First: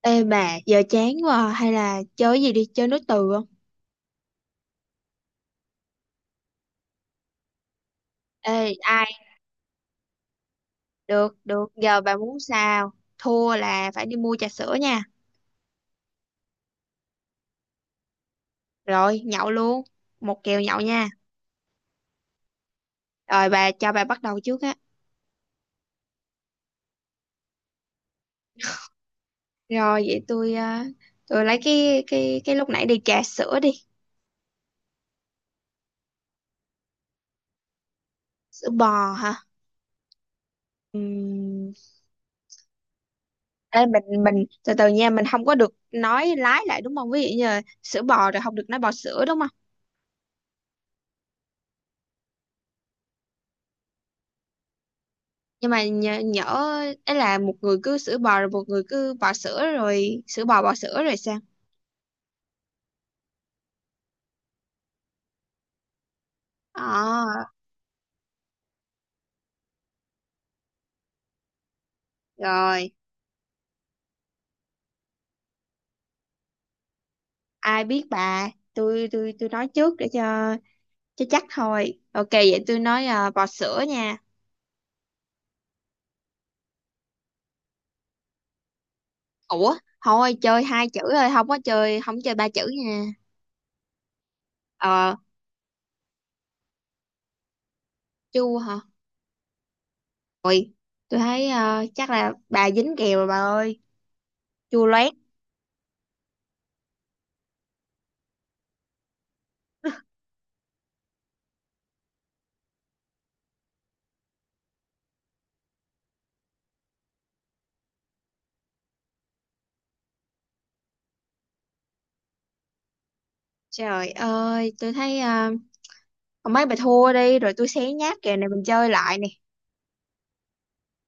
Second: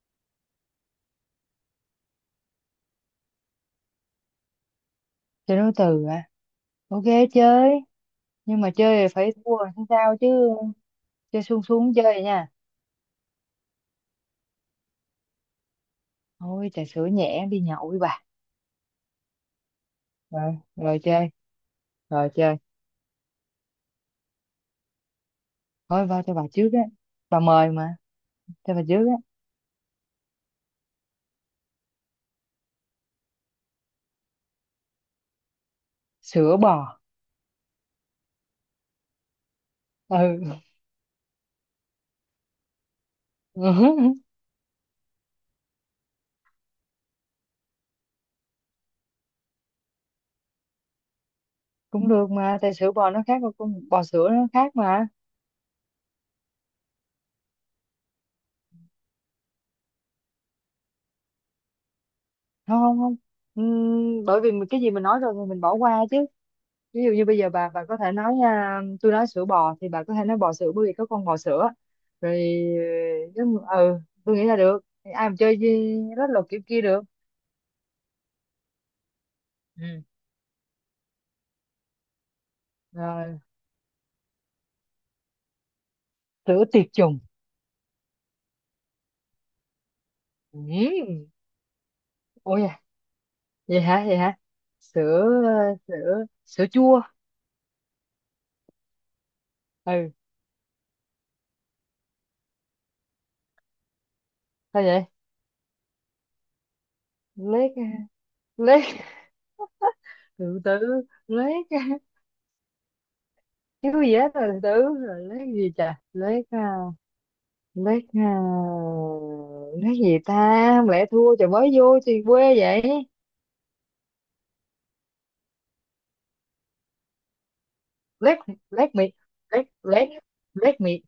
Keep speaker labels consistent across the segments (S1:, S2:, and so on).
S1: Ê bà, giờ chán quá à. Hay là chơi cái gì đi, chơi nối từ không?
S2: Chơi nối từ à? Ok, chơi.
S1: Ê,
S2: Nhưng mà chơi
S1: ai?
S2: thì phải thua làm sao chứ?
S1: Được,
S2: Chơi xuống
S1: được,
S2: xuống
S1: giờ bà
S2: chơi
S1: muốn
S2: nha.
S1: sao? Thua là phải đi mua trà sữa nha.
S2: Thôi trà sữa nhẹ đi nhậu với bà.
S1: Rồi, nhậu luôn. Một
S2: rồi
S1: kèo nhậu
S2: rồi
S1: nha.
S2: chơi rồi chơi.
S1: Rồi bà cho bà bắt đầu trước á.
S2: Thôi vào cho bà trước á, bà mời mà, cho bà trước á.
S1: Rồi vậy tôi tôi lấy cái lúc nãy đi trà sữa đi.
S2: Sữa bò.
S1: Sữa bò hả?
S2: Ừ.
S1: Ừm. Ê, mình từ từ nha, mình không có được nói lái lại đúng không? Ví dụ như là sữa bò rồi không được nói bò sữa đúng không?
S2: Cũng được mà, tại sữa bò nó khác, con bò sữa nó khác mà.
S1: Nhưng mà nhỡ ấy là một người cứ sữa bò rồi một người cứ bò sữa rồi sữa bò bò sữa rồi sao?
S2: Không không không. Bởi vì mình- cái gì mình nói rồi thì mình bỏ qua chứ.
S1: ờ
S2: Ví dụ như bây giờ bà có thể nói à, tôi nói sữa bò thì bà có thể nói bò sữa, bởi vì có con bò sữa. Rồi.
S1: Rồi,
S2: Nếu... ừ, tôi nghĩ là được. Ai mà chơi gì rất là kiểu kia được.
S1: ai biết bà. Tôi nói trước
S2: Ừ.
S1: để cho chắc thôi. Ok, vậy tôi nói à,
S2: Rồi.
S1: bò sữa nha.
S2: Sữa tiệt trùng.
S1: Ủa, thôi chơi hai chữ
S2: Ừ.
S1: thôi, không chơi ba
S2: Ôi
S1: chữ
S2: da,
S1: nha.
S2: vậy hả vậy hả?
S1: ờ
S2: Sữa, sữa chua.
S1: Chu hả?
S2: Ừ.
S1: Ôi, tôi thấy chắc là bà dính kèo rồi bà ơi.
S2: Sao
S1: Chua
S2: vậy?
S1: loét.
S2: Lết. Lết. Từ từ. Lết. Cái gì hết rồi, từ từ. Rồi lết gì, chà, lết à, lát gì ta? Không lẽ thua, trời mới vô thì quê vậy.
S1: Trời ơi, tôi thấy mấy bà thua đi rồi tôi xé nhát kèo
S2: Lát.
S1: này mình chơi
S2: Lát mì.
S1: lại nè.
S2: Lát lát. Lát mì.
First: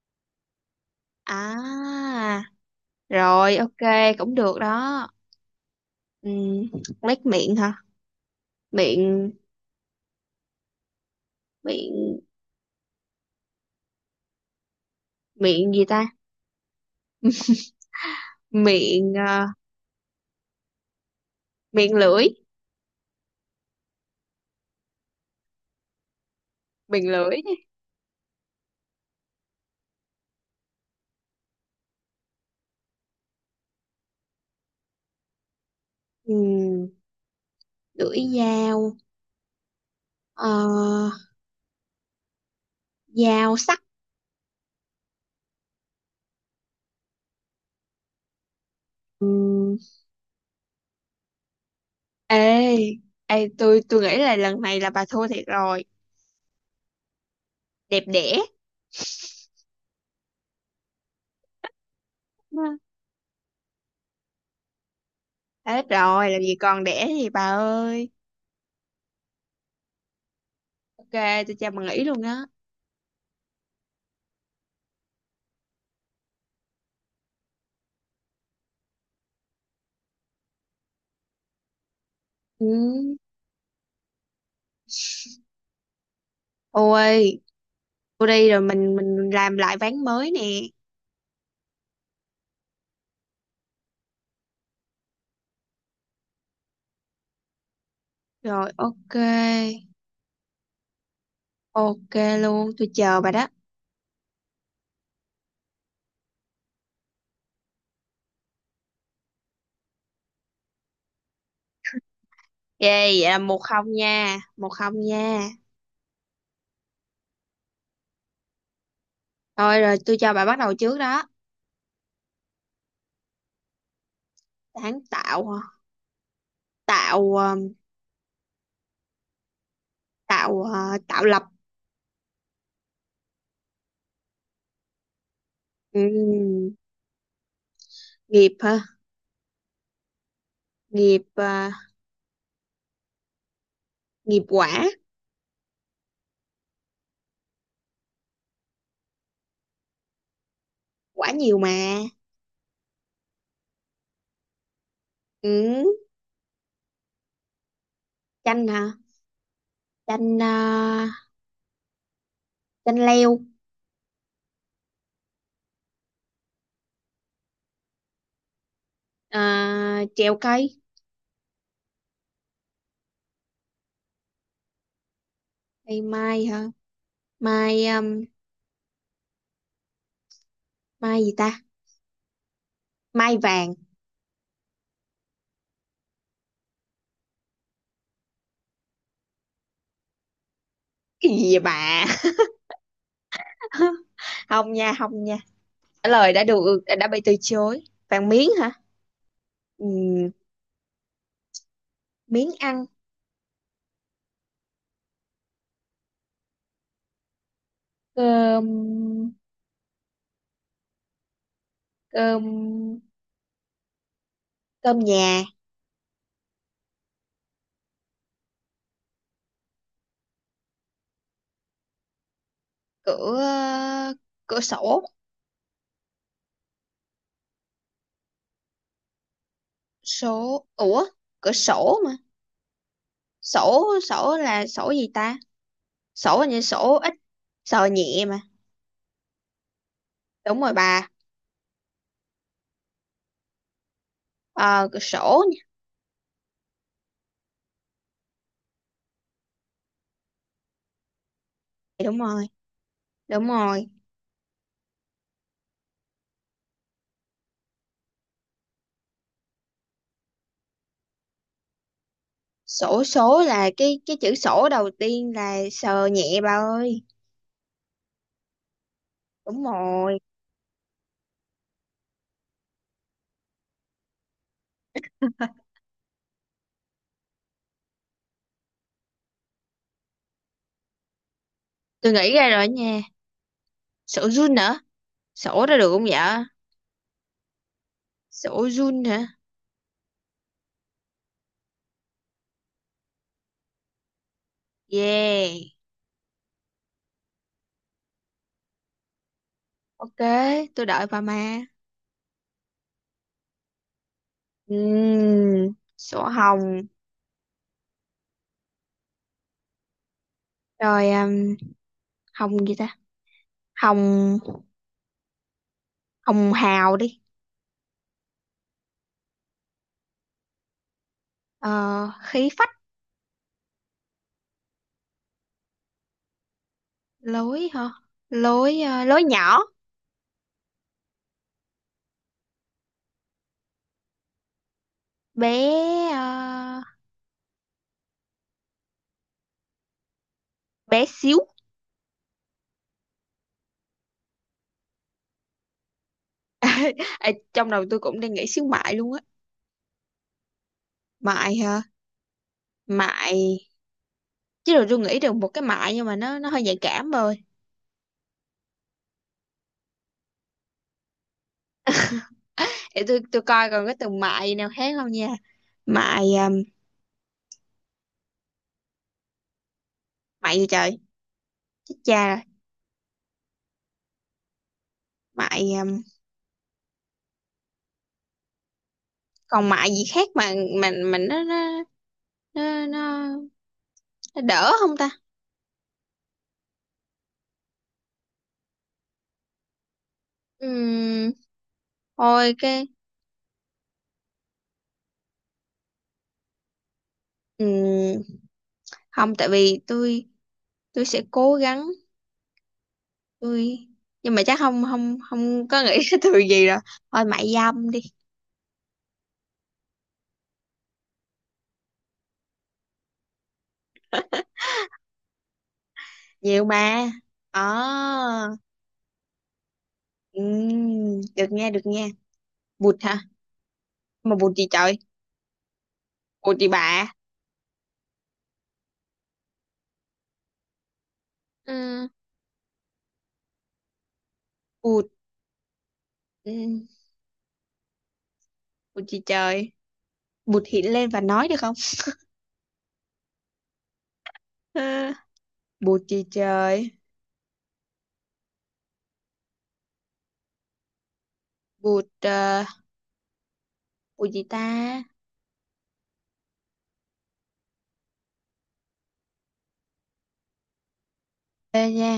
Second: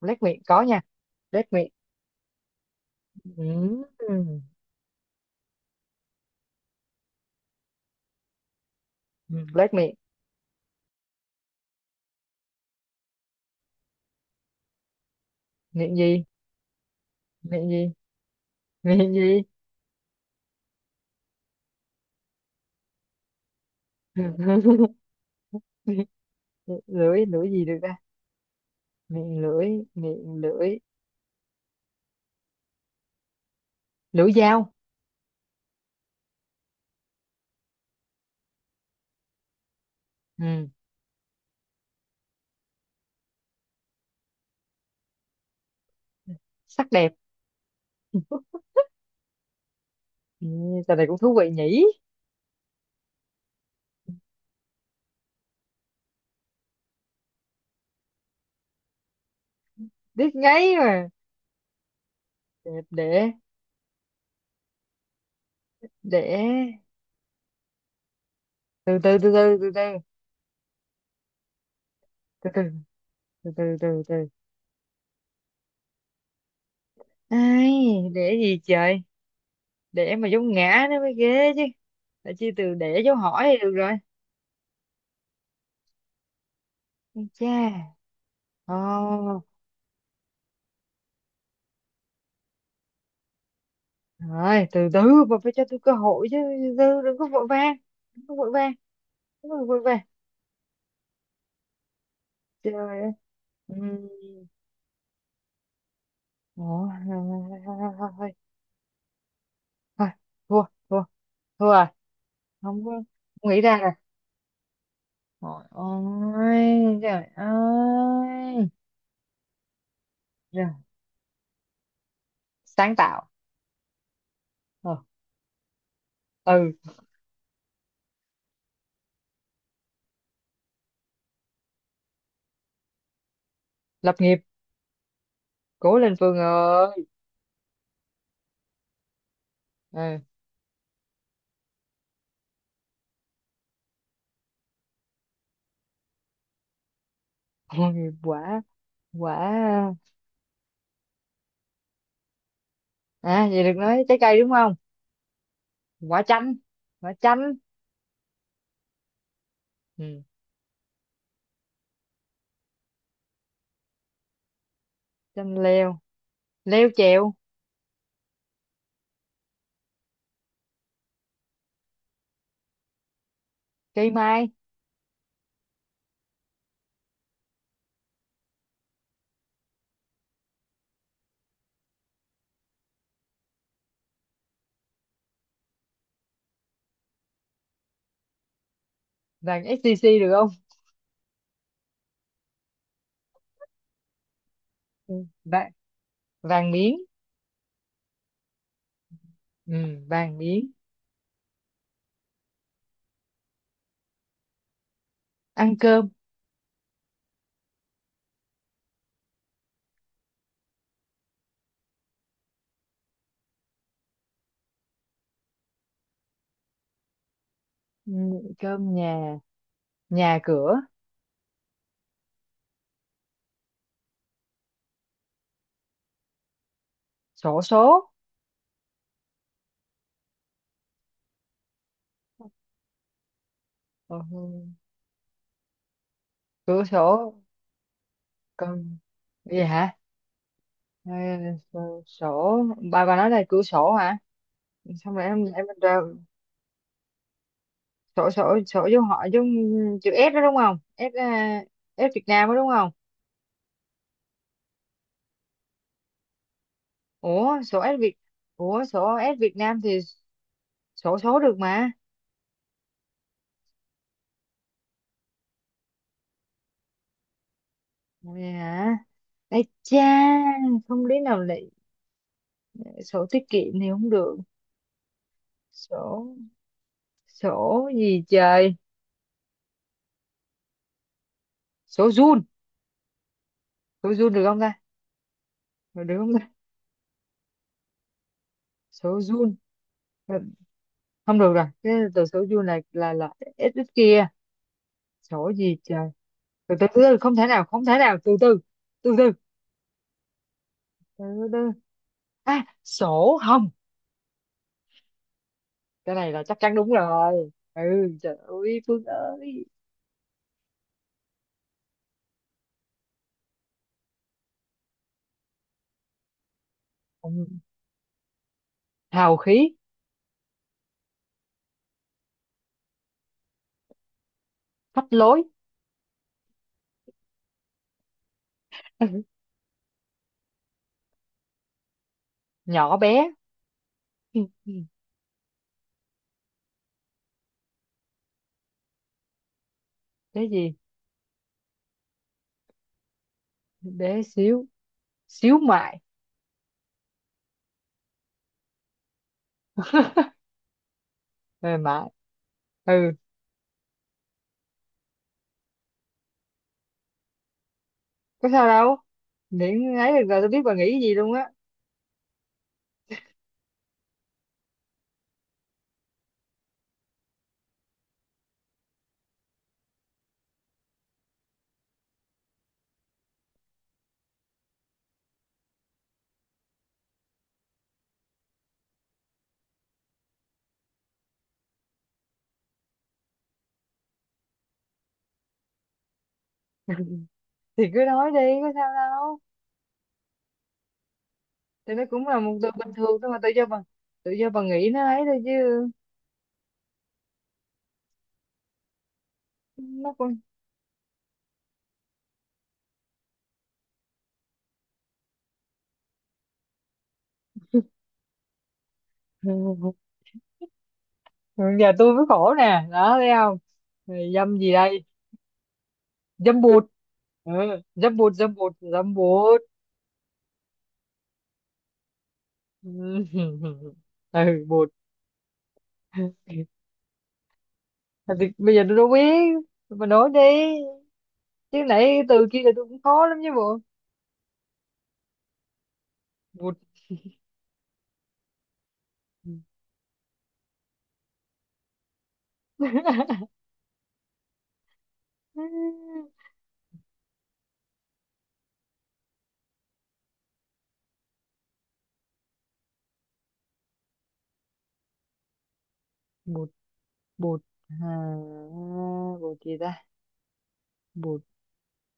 S2: Lát mì có nha. Lát mì.
S1: À, rồi ok cũng
S2: Ừm,
S1: được đó. Ừm, lách miệng hả? Miệng.
S2: lát mì.
S1: Miệng. Miệng gì
S2: Miệng
S1: ta?
S2: gì? Miệng gì? Miệng
S1: Miệng
S2: gì?
S1: miệng lưỡi, miệng
S2: Lưỡi,
S1: lưỡi
S2: lưỡi
S1: đi.
S2: gì được ta? Miệng lưỡi. Miệng lưỡi. Lưỡi dao.
S1: Ừm, lưỡi dao, ờ,
S2: Ừ.
S1: dao sắc.
S2: Sắc đẹp.
S1: Ừm.
S2: Ừ. Trò này cũng thú vị nhỉ.
S1: Ê, ê tôi nghĩ là lần này là bà thua thiệt rồi. Đẹp đẽ.
S2: Biết ngay mà. Đẹp để.
S1: Hết rồi, làm gì
S2: Để.
S1: còn đẻ gì bà ơi.
S2: Từ từ từ từ từ.
S1: Ok, tôi cho bà nghỉ luôn đó.
S2: Từ từ từ. Từ từ từ từ. Ai, đẻ gì trời, đẻ mà dấu ngã nó mới ghê chứ. Tại chi
S1: Ừ.
S2: từ đẻ dấu hỏi thì được rồi. Ây
S1: Ôi,
S2: cha.
S1: tôi đi rồi. Mình
S2: Ồ,
S1: làm lại ván mới nè.
S2: rồi, từ từ. Bà phải cho tôi cơ hội chứ, từ từ đừng có vội vàng, đừng có vội
S1: Rồi
S2: vàng,
S1: ok.
S2: đừng có vội vàng.
S1: Ok luôn, tôi
S2: Trời ơi.
S1: chờ bà đó.
S2: Ừm. Ủa, thôi, thôi, thôi, thua, thua, thua à, không
S1: Ghê,
S2: có.
S1: vậy là
S2: Không
S1: một
S2: nghĩ ra rồi.
S1: không nha, 1-0 nha.
S2: Trời ơi, trời ơi.
S1: Thôi rồi tôi cho bà bắt
S2: Rồi,
S1: đầu trước đó.
S2: sáng tạo. Ờ,
S1: Sáng tạo hả?
S2: ừ.
S1: Tạo tạo tạo lập.
S2: Lập nghiệp, cố lên Phương
S1: Ừm,
S2: ơi.
S1: nghiệp hả?
S2: Ừ.
S1: Nghiệp nghiệp quả,
S2: Ôi, quả. Quả.
S1: quả nhiều mà.
S2: À, vậy được nói trái cây đúng không?
S1: Ừ,
S2: Quả chanh. Quả chanh.
S1: chanh hả?
S2: Ừ.
S1: Chanh chanh leo.
S2: Chanh leo. Leo trèo.
S1: Ờ, trèo cây,
S2: Cây mai.
S1: cây mai hả? Mai mai gì ta? Mai vàng.
S2: Vàng SCC được không?
S1: Cái gì vậy bà? Không nha,
S2: Ừ.
S1: không nha.
S2: Vàng.
S1: Trả lời đã
S2: Vàng
S1: được
S2: miếng.
S1: đã bị từ chối. Vàng miếng hả?
S2: Ừ.
S1: Ừm,
S2: Vàng miếng.
S1: miếng ăn.
S2: Ăn cơm.
S1: Cơm. Cơm. Cơm nhà.
S2: Ừ. Cơm nhà. Nhà cửa.
S1: Cửa. Cửa sổ.
S2: Sổ số.
S1: Số. Ủa, cửa sổ mà. Sổ. Sổ là
S2: Ừ.
S1: sổ gì ta? Sổ là như
S2: Cửa
S1: sổ ít,
S2: sổ.
S1: sờ nhẹ mà.
S2: Cơm. Vậy hả?
S1: Đúng rồi bà.
S2: Ờ, sổ sổ- bà nói là cửa sổ hả?
S1: Ờ, cửa
S2: Xong rồi
S1: sổ
S2: em ra. Sổ sổ sổ vô họ giống chữ S đó đúng không? S à, S
S1: nha. Đúng
S2: Việt
S1: rồi.
S2: Nam đó đúng không?
S1: Đúng rồi.
S2: Ủa sổ S Việt, ủa sổ S Việt Nam thì sổ số được mà.
S1: Sổ số là cái chữ sổ đầu tiên là sờ nhẹ bà ơi.
S2: Vậy hả?
S1: Đúng
S2: Ây cha,
S1: rồi.
S2: không lý nào lại sổ tiết kiệm thì không được. Sổ, sổ gì trời? Sổ
S1: Tôi nghĩ
S2: Jun.
S1: ra rồi nha.
S2: Sổ
S1: Sổ
S2: Jun được
S1: run
S2: không
S1: nè.
S2: ta?
S1: Sổ ra được không
S2: Được, được
S1: vậy?
S2: không ta?
S1: Sổ Jun
S2: Sổ
S1: hả?
S2: Jun. Ừ, không được rồi, cái từ sổ Jun là S ít kia. Sổ
S1: Yeah.
S2: gì trời? Từ từ từ từ, không thể nào, không thể nào, từ từ. Từ từ.
S1: Ok, tôi đợi bà
S2: Từ từ.
S1: ma.
S2: À, sổ hồng. Cái
S1: Sổ
S2: này là chắc chắn
S1: hồng.
S2: đúng rồi. Ừ, trời ơi, Phương ơi.
S1: Rồi hồng gì ta? Hồng, hồng hào đi.
S2: Ừ, hào khí.
S1: Ờ, khí phách.
S2: Phách lối.
S1: Lối hả? Lối lối nhỏ.
S2: Nhỏ bé. Ừ, ừ.
S1: Bé ờ,
S2: Cái gì?
S1: bé xíu.
S2: Bé xíu, xíu mại.
S1: Ê, trong đầu tôi cũng đang nghĩ xíu mại luôn á. Mại hả?
S2: Mềm mại. Ừ,
S1: Mại. Chứ rồi tôi nghĩ được một cái mại nhưng mà nó hơi nhạy cảm rồi.
S2: có sao đâu. Miễn ấy được rồi, tôi biết bà nghĩ cái gì luôn á.
S1: Để tôi coi còn cái từ mại nào khác không nha. Mại um, mại gì trời, chết cha rồi. Mại còn mại gì khác mà mình nó nó, nó đỡ không ta?
S2: Thì cứ nói đi, có sao đâu.
S1: Ừm,
S2: Thì nó cũng là
S1: thôi
S2: một từ
S1: cái
S2: bình thường thôi mà, tự do bà nghĩ nó ấy thôi chứ.
S1: ừm, không, tại vì
S2: Nó
S1: tôi
S2: cũng...
S1: tôi sẽ cố gắng tôi nhưng mà chắc không không không có nghĩ cái từ gì rồi. Thôi, mại dâm đi.
S2: Giờ tôi mới khổ nè, đó thấy không? Thì dâm gì đây? Dâm
S1: Nhiều
S2: bụt.
S1: mà.
S2: Ừ, dâm bụt,
S1: À,
S2: dâm bụt, dâm bụt.
S1: được nha, được nha.
S2: Ừ.
S1: Bụt hả? Mà bụt
S2: Ừ,
S1: gì
S2: bụt.
S1: trời? Bụt gì bà?
S2: Thôi thì bây giờ tôi đâu biết, tôi mà nói đi chứ
S1: Ừm,
S2: nãy từ kia là tôi cũng khó lắm chứ bộ.
S1: bụt ừm,
S2: Bụt.
S1: bụt gì trời? Bụt hiện lên và nói được không? Ờ, bụt gì
S2: Ừ,
S1: trời? Bụt bụt gì ta?
S2: bụt. Bụt à, bụt gì ta? Bụt
S1: Ê nha,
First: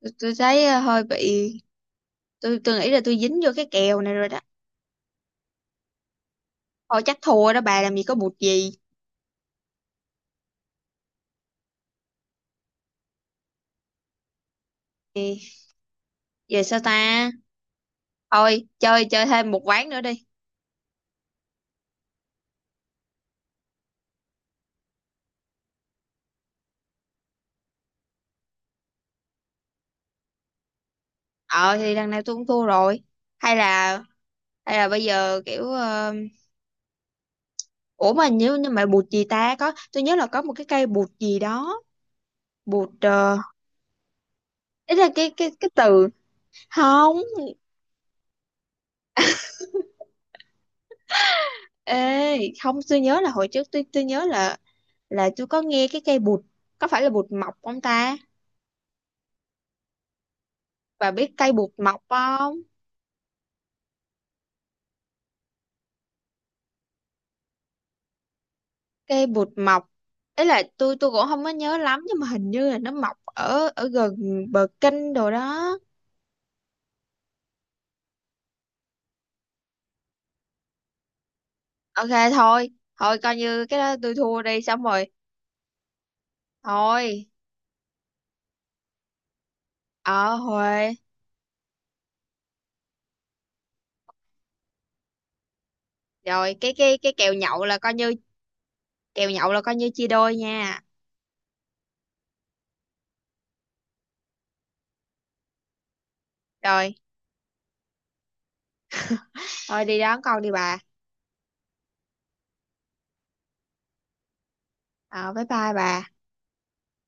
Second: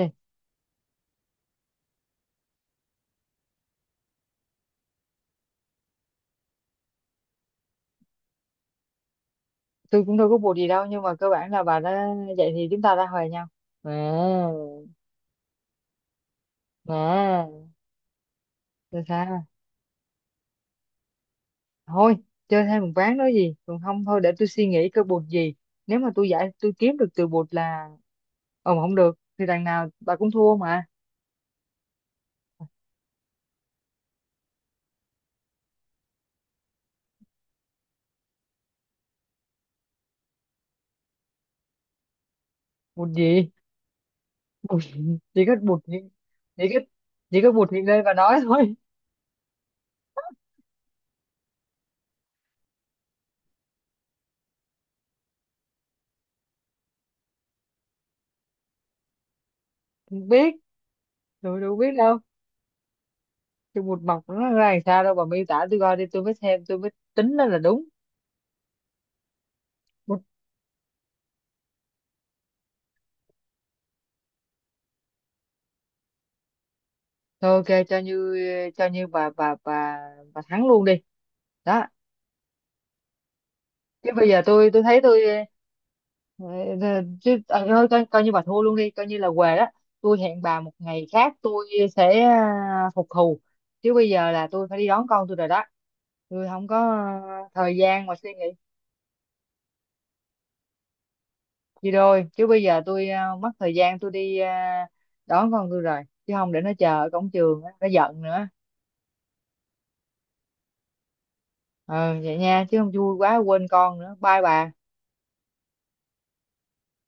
S1: tôi, tôi thấy hơi bị. Tôi nghĩ là tôi dính vô cái kèo này rồi đó. Thôi chắc thua đó bà, làm gì có bụt gì.
S2: Tôi cũng đâu có bụt gì đâu, nhưng mà cơ bản là bà đã... vậy thì chúng ta đã hòa nhau. À.
S1: Ê, giờ sao ta? Thôi
S2: À
S1: chơi chơi
S2: sao?
S1: thêm một ván nữa đi.
S2: Thôi chơi thêm một ván, nói gì còn không, thôi để tôi suy nghĩ coi bụt gì. Nếu mà tôi giải, tôi kiếm được từ bụt là... ờ mà không được thì đằng nào bà cũng thua mà.
S1: Ờ thì đằng này tôi cũng thua rồi. Hay là hay là bây giờ kiểu ủa mà nếu như mà bụt gì ta, có tôi nhớ là có một cái cây bụt gì đó. Bụt
S2: Bụt gì? Bụt
S1: ý là cái
S2: chỉ
S1: cái
S2: có
S1: cái
S2: bụt
S1: từ.
S2: hiện-, chỉ có,
S1: Không.
S2: chỉ có bụt hiện đây và nói thôi.
S1: Ê, không, tôi nhớ là hồi trước tôi nhớ là tôi có nghe cái cây bụt, có phải là bụt mọc không ta?
S2: Không biết,
S1: Bà biết cây
S2: tôi
S1: bụt
S2: đâu biết
S1: mọc
S2: đâu.
S1: không?
S2: Cái bụt mọc nó ra làm sao, đâu bà miêu tả tôi coi đi, tôi mới xem, tôi mới tính đó là đúng.
S1: Cây bụt mọc.
S2: Bụt.
S1: Ấy là tôi cũng không có nhớ lắm nhưng mà hình như là nó mọc ở ở gần bờ kênh đồ đó.
S2: Thôi ok, cho như, cho như bà bà thắng luôn đi. Đó.
S1: Ok thôi, thôi coi như cái đó
S2: Chứ
S1: tôi
S2: bây
S1: thua
S2: giờ
S1: đi
S2: tôi
S1: xong
S2: tôi thấy
S1: rồi.
S2: tôi... ờ, ờ,
S1: Thôi,
S2: chứ à, thôi coi, coi như bà thua luôn đi, coi như là què đó. Tôi
S1: ờ
S2: hẹn bà một
S1: Huệ.
S2: ngày khác, tôi sẽ à, phục thù. Chứ bây giờ là tôi phải đi đón con tôi rồi đó, tôi
S1: Rồi
S2: không
S1: cái
S2: có
S1: cái cái
S2: thời gian mà suy nghĩ
S1: kèo nhậu là coi như chia đôi nha.
S2: gì rồi. Chứ bây giờ tôi mất thời gian, tôi đi đón con tôi rồi, chứ không để nó
S1: Rồi,
S2: chờ ở cổng trường á, nó giận nữa.
S1: thôi đi đón con đi bà.
S2: Ừ, vậy nha, chứ không vui quá quên con nữa. Bye bà.
S1: Ờ bye bye bà.